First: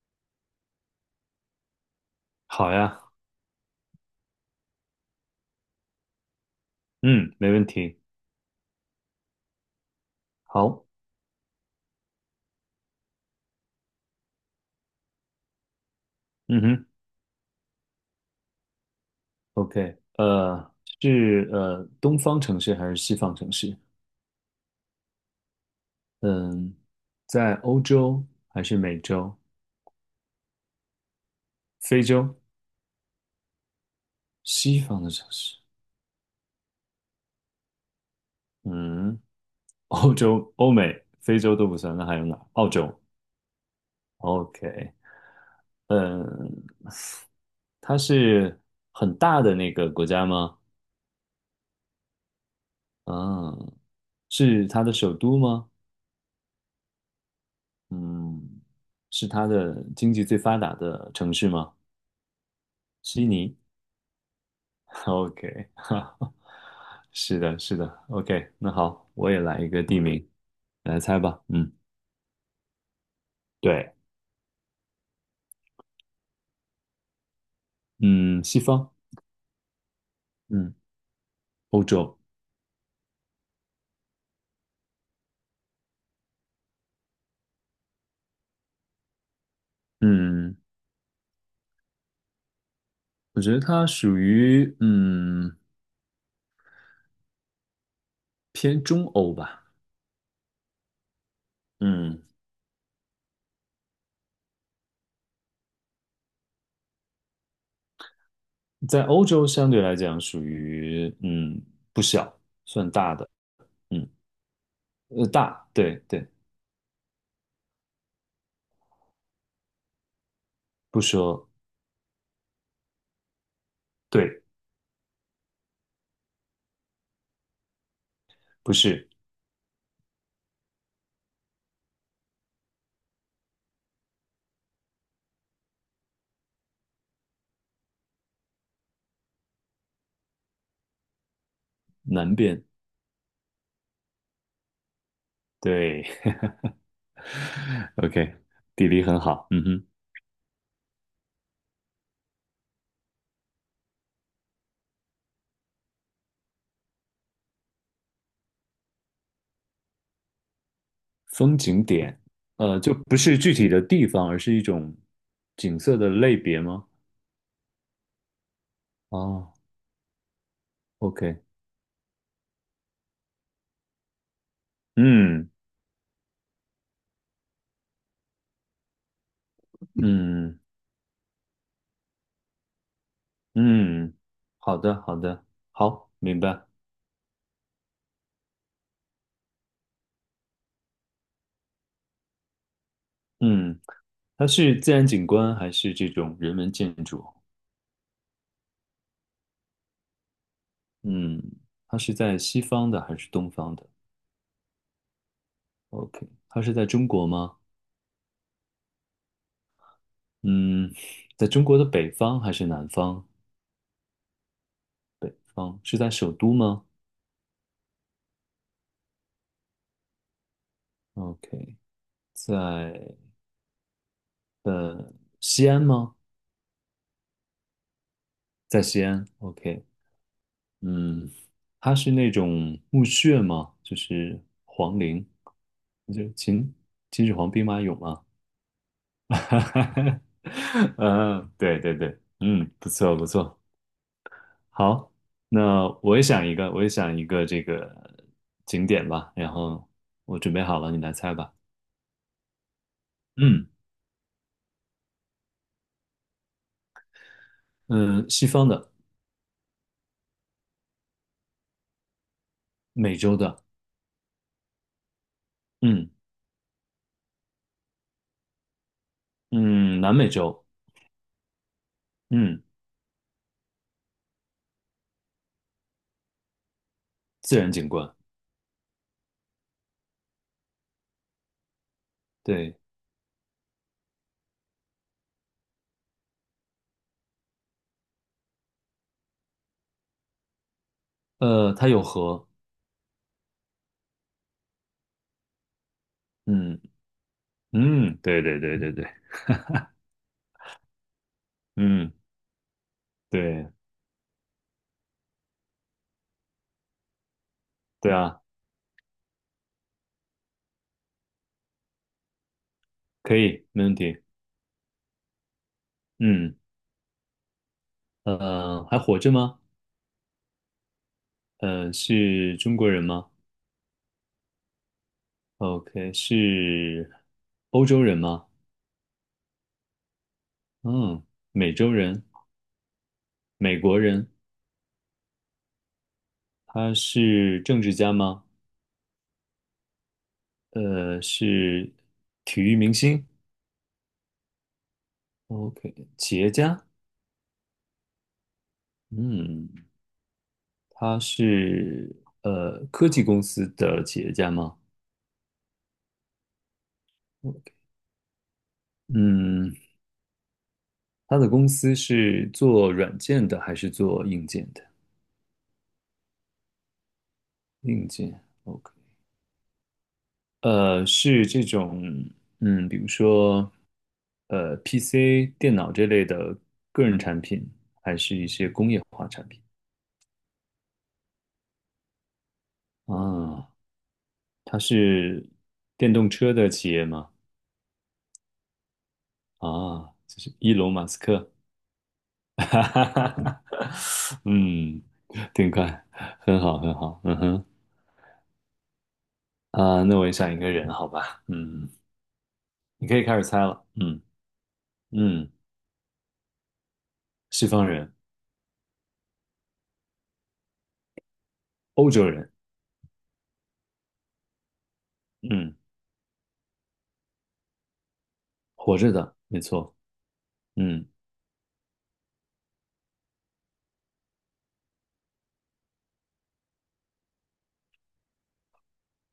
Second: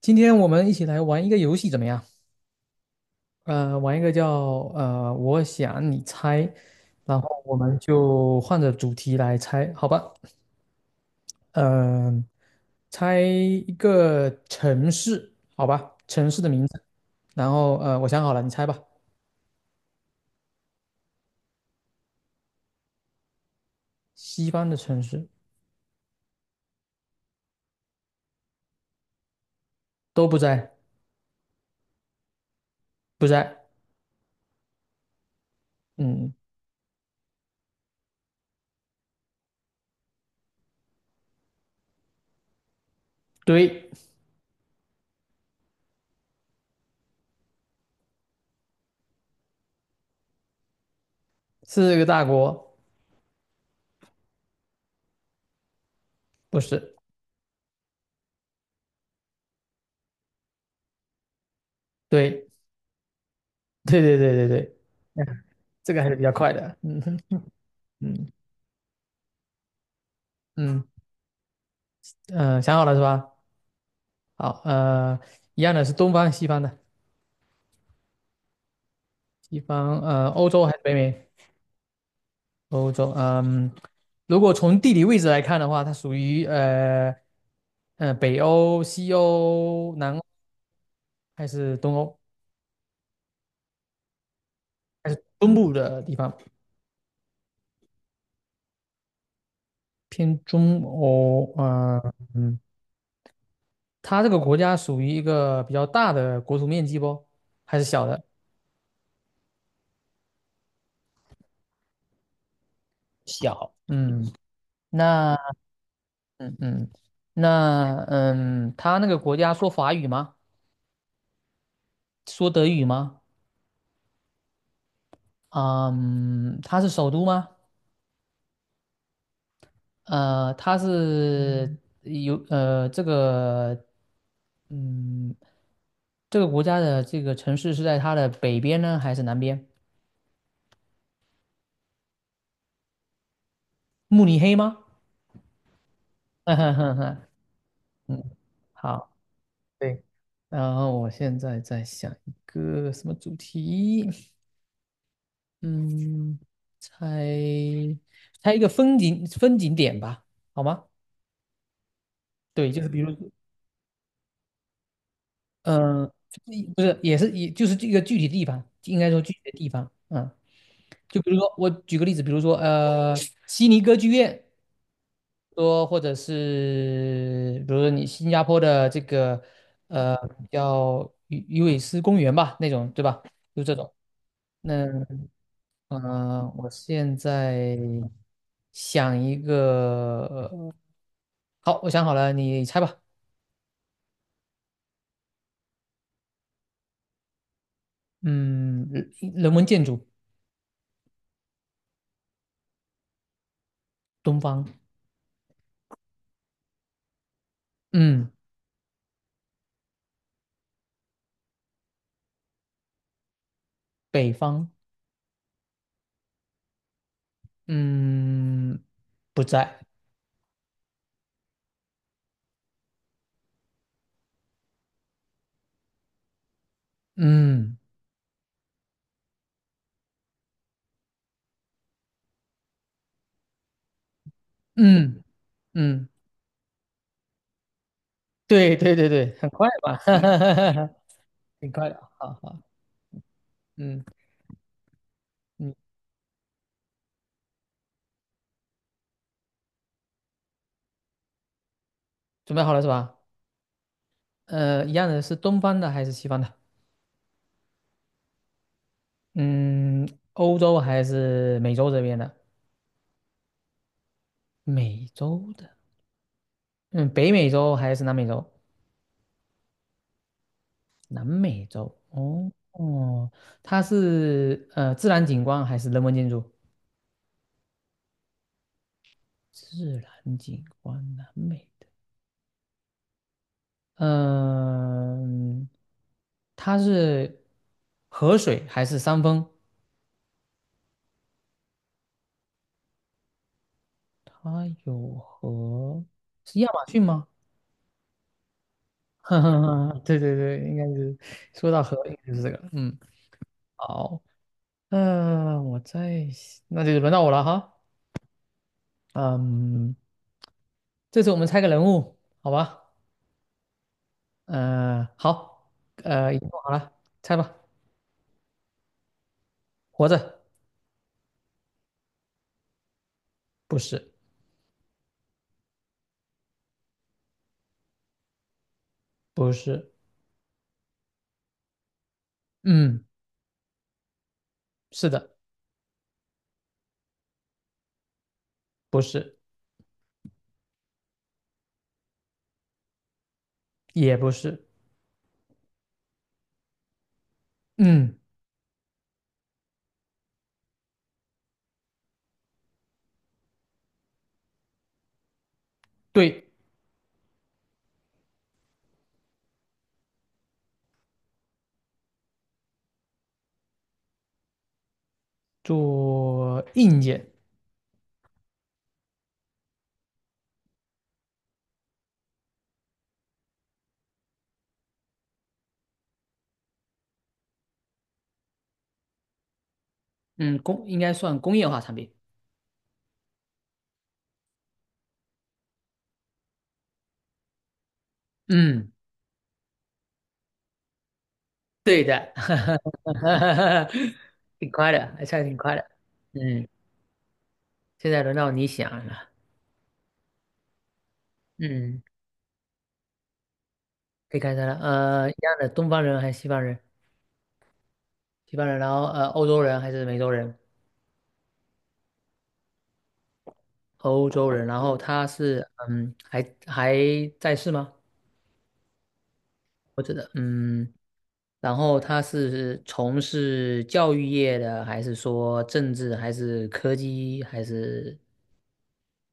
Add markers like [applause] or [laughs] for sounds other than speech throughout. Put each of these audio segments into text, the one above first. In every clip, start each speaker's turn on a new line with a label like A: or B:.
A: 今天我们一起来玩一个游戏怎么样？
B: 好呀，
A: 玩一个叫我想你猜，然后
B: 嗯，没
A: 我
B: 问
A: 们
B: 题。
A: 就换着主题来猜，好吧？
B: 好，
A: 嗯、猜一个城市，好吧？城市的
B: 嗯
A: 名字，
B: 哼
A: 然后我想好了，你猜吧。
B: ，OK，是东方城市还是西方城市？
A: 西方的城市
B: 嗯，在欧洲还是美洲、
A: 都不在，
B: 非洲？
A: 不在。
B: 西方的城市，
A: 嗯，
B: 嗯，[laughs] 欧洲、欧美、非洲都不算，那还有哪？澳洲
A: 对，
B: ，OK，嗯，它是很大的那个国家吗？
A: 是个大国，
B: 嗯，是它的首都吗？
A: 不是？
B: 嗯，是它的经济最发达的城市吗？
A: 对，
B: 悉尼
A: [laughs] 对对对对对，哎呀
B: ，OK，[laughs]
A: [laughs] 这
B: 哈，
A: 个还是比较
B: 哈，
A: 快的。嗯哼，
B: 是的，是的
A: 嗯
B: ，OK，那好，我也来一个地名，
A: 嗯，
B: 来猜吧，嗯，
A: 嗯，想好了是吧？
B: 对，
A: 好，一样的是东方、西方的，
B: 嗯，西方，
A: 西方，欧洲还
B: 嗯，
A: 是北美？
B: 欧洲，
A: 欧洲，嗯，如果从地理位置来看的话，它属于北欧、西欧、南欧
B: 嗯，
A: 还是东欧？
B: 我觉得它属于
A: 还是东部的地方，
B: 偏中欧吧，
A: 偏中欧，呃，
B: 嗯，
A: 嗯，它这个国家属于一个比较大的国土面积不？还是小的？
B: 在欧洲相对来讲属于不小，算大的，
A: 小，
B: 嗯，
A: 嗯，那，
B: 大，对对，
A: 嗯嗯，那，嗯，他那个国家说法语吗？
B: 不说
A: 说德语吗？
B: 对，
A: 嗯，它是首都吗？
B: 不是
A: 呃，它是有呃这个嗯这个国家的这个城市是在它的北边呢，还是南边？
B: 南边，
A: 慕尼黑吗？
B: 对
A: [laughs]
B: [laughs]
A: 嗯，
B: ，OK，地理
A: 好，
B: 很好，嗯哼。
A: 对。然后我现在在想一个什么主题？嗯，猜猜一个风景点吧，好吗？
B: 风景点，
A: 对，就是
B: 就
A: 比如
B: 不是具体的地方，而是一种景色的
A: 嗯，
B: 类别
A: 一不
B: 吗？
A: 是，也是也就是这个具体地方，应该说具体的
B: 哦
A: 地方，嗯，就比如
B: ，OK，
A: 说我举个例子，比如说悉尼歌剧院，
B: 嗯
A: 说或者是比如说你新加坡的这个呃
B: 嗯
A: 叫鱼尾狮公园吧，那种对吧？就这种。
B: 嗯，
A: 那
B: 好的好的，好，明
A: 嗯，
B: 白。
A: 我现在想一个，呃好，我想好了，你猜吧。
B: 嗯，它是自然景观还是这种人文建筑？
A: 嗯，人文建筑，
B: 嗯，它是在西方的还是东方的
A: 东方。
B: ？OK，它是在中国吗？
A: 嗯。
B: 嗯，在中国的北方还是南方？
A: 北方，
B: 北方是在首都吗
A: 嗯，不在，
B: ？OK，在呃西安吗？
A: 嗯
B: 在西安，OK，嗯，它是那种墓穴吗？就是皇
A: 嗯
B: 陵，
A: 嗯，
B: 就秦始皇兵马俑吗？
A: 对对对对，很快嘛，[laughs] 哈
B: [laughs]
A: 哈哈哈，
B: 嗯，
A: 挺
B: 对
A: 快
B: 对
A: 的，
B: 对，
A: 好好，
B: 嗯，不错不错，
A: 嗯，
B: 好，
A: 你
B: 那我也想一个，我也想一个这个景点吧，然后我准备好了，你来猜吧。
A: 准备好了是吧？
B: 嗯
A: 一样的是东方的还是西方的？
B: 嗯，西方的，
A: 嗯，欧洲还是美洲这边的？
B: 美洲的，
A: 美洲的，
B: 嗯
A: 嗯，北美洲还是南美洲？
B: 嗯，南美洲，
A: 南美洲，哦
B: 嗯，
A: 哦，它是自然景观还是人文建筑？
B: 自然景观，
A: 自然景观，南美。
B: 对，
A: 嗯，它是河水还是山峰？
B: 它有河，
A: 它有河，是亚
B: 嗯。
A: 马逊吗？
B: 嗯，对对对对对，
A: [laughs] 哈哈哈，对对对，应该是说到河，
B: 嗯，
A: 应该就是这个。嗯，
B: 对
A: 好，呃，我再，那就轮到我了哈。
B: 对啊，
A: 嗯，这次我们猜个人物，好吧？
B: 可以，没问题。
A: 好，已经
B: 嗯，
A: 做好了，猜吧。
B: 还活着吗？
A: 活着，
B: 是中国人吗
A: 不是，
B: ？OK，是欧洲人吗？
A: 不是，
B: 嗯，美洲人，
A: 嗯，
B: 美国人。
A: 是的，
B: 他是政治家吗？
A: 不是，
B: 是体育明星。
A: 也不是，
B: OK，企业家。
A: 嗯，
B: 嗯，他是科技公司的企业家吗？
A: 对。
B: 嗯。他的公司是做软件的还是做硬件的？
A: 做硬件，
B: 硬件，OK，是这种，嗯，比如说，PC、电脑这类的个人产品，还是一些工业化产品
A: 嗯，应该算工业化产品。
B: 啊？他是电动车的企业吗？
A: 嗯，
B: 啊，就是伊隆马斯克，
A: 对的，
B: [laughs] 哈哈哈哈，
A: [laughs] 挺快
B: 嗯，
A: 的，还算挺
B: 挺
A: 快的。
B: 快，很
A: 嗯，
B: 好，很好，嗯哼，
A: 现在轮到你想了。
B: 啊，那我也想一个人，好吧，嗯，
A: 嗯，
B: 你可以开始猜了，嗯
A: 可以开始了。一
B: 嗯。
A: 样的，东方人还是西方人？
B: 西方人、
A: 西方人，然后欧洲人还是美洲人？
B: 欧洲人，
A: 欧洲人，然后他是
B: 嗯，
A: 嗯，还在世吗？
B: 活着的，没错，
A: 我觉得嗯，
B: 嗯，
A: 然后他是从事教育业的，还是说政治，还是科技，还是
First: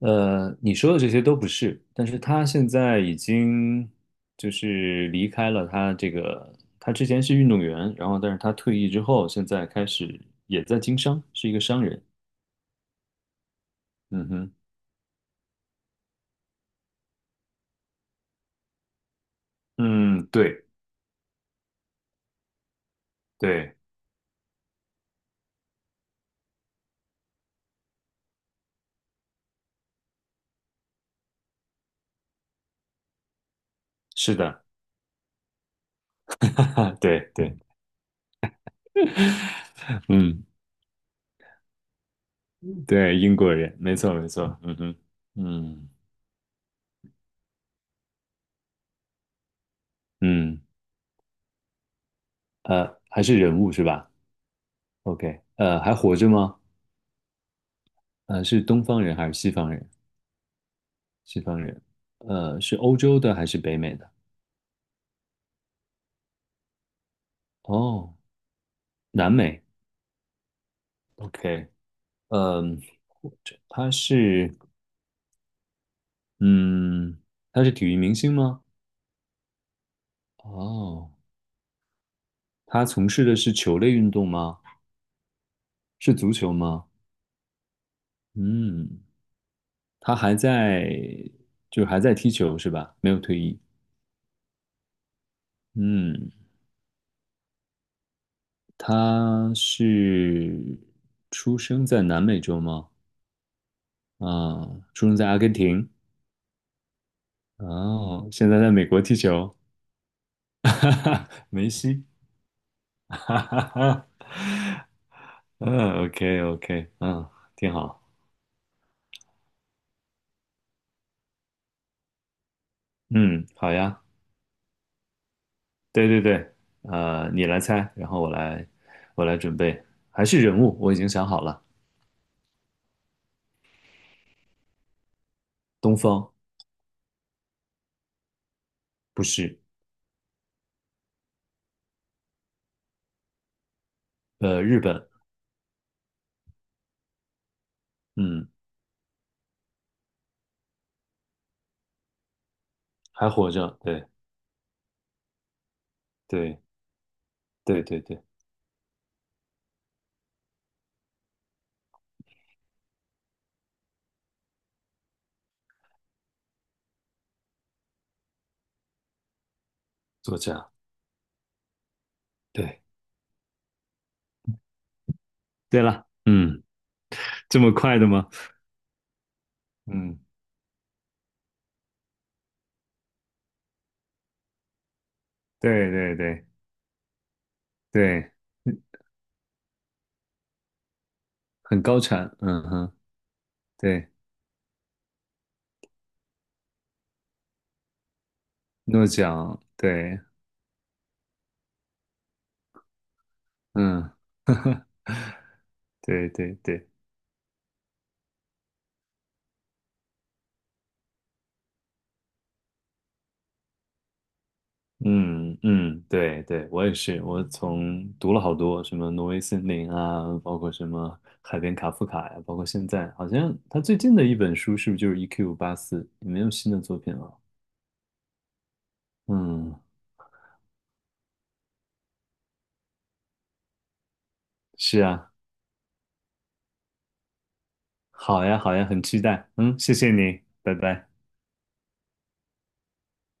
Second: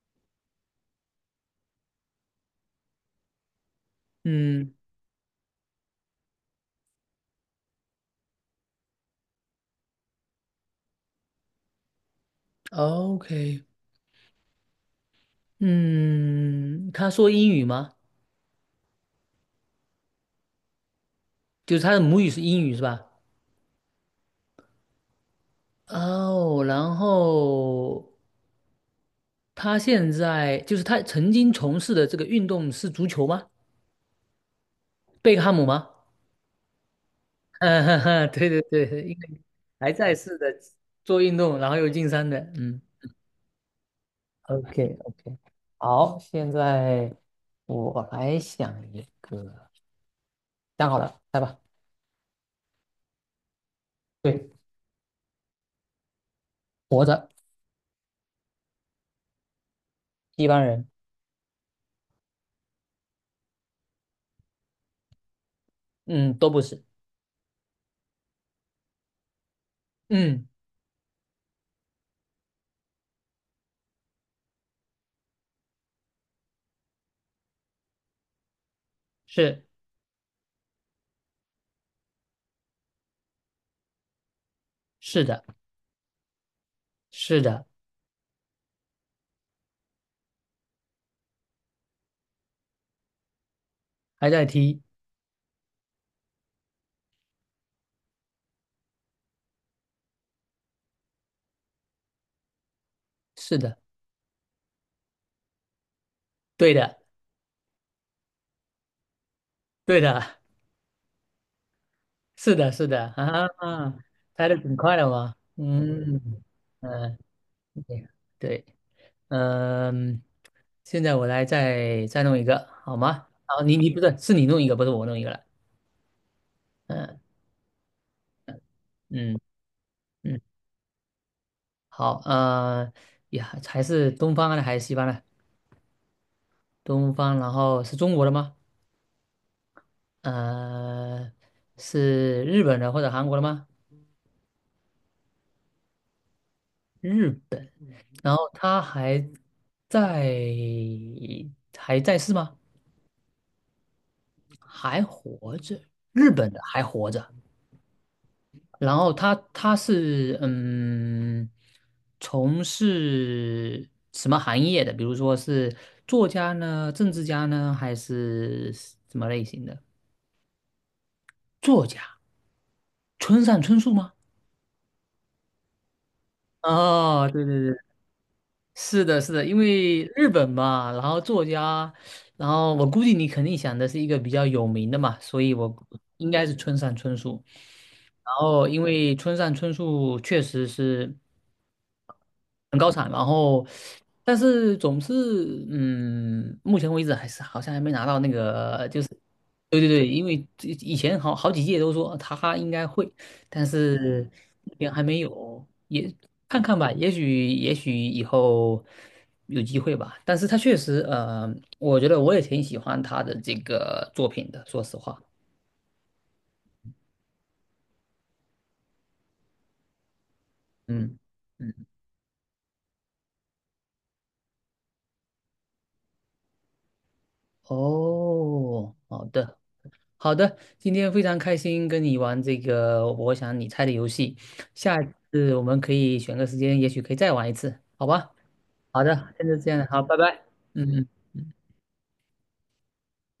B: 你说的这些都不是，但是他现在已经就
A: 嗯
B: 是离开了他这个，他之前是运动员，然后但是他退役之后，现在开始也在经商，是一个商人，
A: ，OK，
B: 嗯哼，
A: 嗯，他说英语吗？
B: 嗯，对
A: 就是他的母语是英语是吧？
B: 对，
A: 哦，然后他现在就是他曾经从事的这个运动是足球吗？
B: 是的，
A: 贝克汉姆吗？
B: [laughs] 哈，对对，
A: [laughs] 嗯，哈哈，对对对，因为还在世
B: 嗯，
A: 的做运动，然后又进山的，嗯
B: 对，英国人，没错没错，
A: o
B: 嗯
A: k
B: 哼，
A: o k
B: 嗯
A: 好，现在我来想一个，
B: 嗯，
A: 想好了，来吧。
B: 还是人物是吧
A: 对，
B: ？OK，还活着吗？
A: 活着，
B: 是东方人还是西方人？
A: 一般人，
B: 西方人，是欧洲的还是北美的？
A: 嗯，都不是，
B: 哦，南美。
A: 嗯。
B: OK，嗯，他是，嗯，他是体育明星吗？
A: 是
B: 哦，他从事的是球类运动吗？
A: 是的，
B: 是足球吗？
A: 是的，
B: 嗯，他还在，就是还在踢球是吧？没有退役。
A: 还在踢，
B: 嗯，他是出生在南美洲吗？
A: 是的，
B: 啊、出生在阿根廷。
A: 对的，
B: 哦，现在在美国踢球，
A: 对的，
B: [laughs] 哈哈，梅西，
A: 是的，是的，
B: [laughs] 哈
A: 啊，
B: 哈哈，
A: 拍的挺快的嘛，
B: 嗯
A: 嗯
B: ，OK OK，
A: 嗯，
B: 嗯，挺好，
A: 对对，嗯，现在我来再弄一个，好吗？
B: 嗯，
A: 好，
B: 好
A: 你你不
B: 呀，
A: 是是你弄一个，不是我弄一个了，
B: 对对对，
A: 嗯
B: 你来猜，然后我来，我来
A: 嗯
B: 准备，还
A: 嗯，
B: 是人物，我已经想好了，
A: 好，啊呀，还是东方的还是西方的？
B: 东方，
A: 东方，然后是中国的吗？
B: 不是，
A: 呃，是日本的或者韩国的吗？
B: 日本，
A: 日然
B: 嗯，
A: 后他还在，还在世吗？
B: 还活着，对
A: 还活着，日本的
B: 对
A: 还活着。
B: 对对对，
A: 然后他是嗯，从事什么行业的？比如说是作家呢，政治家呢，还是什么类型的？
B: 作家，
A: 作家，
B: 对
A: 村上春树吗？
B: 对了，嗯，
A: 哦，对对
B: 这么
A: 对
B: 快的吗？
A: 是的，是的，因为
B: 嗯，
A: 日本嘛，然后作家，然后我估计你肯定想的是一个比较有名的嘛，所以我
B: 对对
A: 应该
B: 对
A: 是村上春树。
B: 对，
A: 然后，因
B: 嗯
A: 为村上春树确实是。
B: 很高产，嗯
A: 很高
B: 哼，
A: 产，然后
B: 对，
A: 但是总是嗯，目前为止还是好像还没拿到那个，就
B: 诺
A: 是
B: 奖，
A: 对对对，
B: 对。
A: 因为这以前好几届都说他应该会，但
B: 嗯，
A: 是那边还没有，也
B: 对对
A: 看看
B: 对，
A: 吧，也许以后有机会吧。但是他确实我觉得我也挺喜欢他的这个作品的，说实话，
B: 嗯嗯，对对，我也是，我从读了好多什么《挪威森林》啊，包括什么
A: 嗯
B: 《海
A: 嗯，
B: 边卡夫卡》呀，包括现在好像他最近的一本书是不是就是《E.Q. 八四》？没有新的作品了。
A: 哦，好的。
B: 嗯，
A: 好的，今天非常开心跟你玩这个我想你猜的游戏，下
B: 是
A: 一
B: 啊，
A: 次我们可以选个时间，也许可以再玩一次，好吧？
B: 好呀好呀，
A: 好
B: 很期
A: 的，
B: 待。
A: 现在这
B: 嗯，
A: 样，
B: 谢
A: 好，
B: 谢
A: 拜
B: 你，
A: 拜。
B: 拜
A: 嗯嗯。
B: 拜。
A: 嗯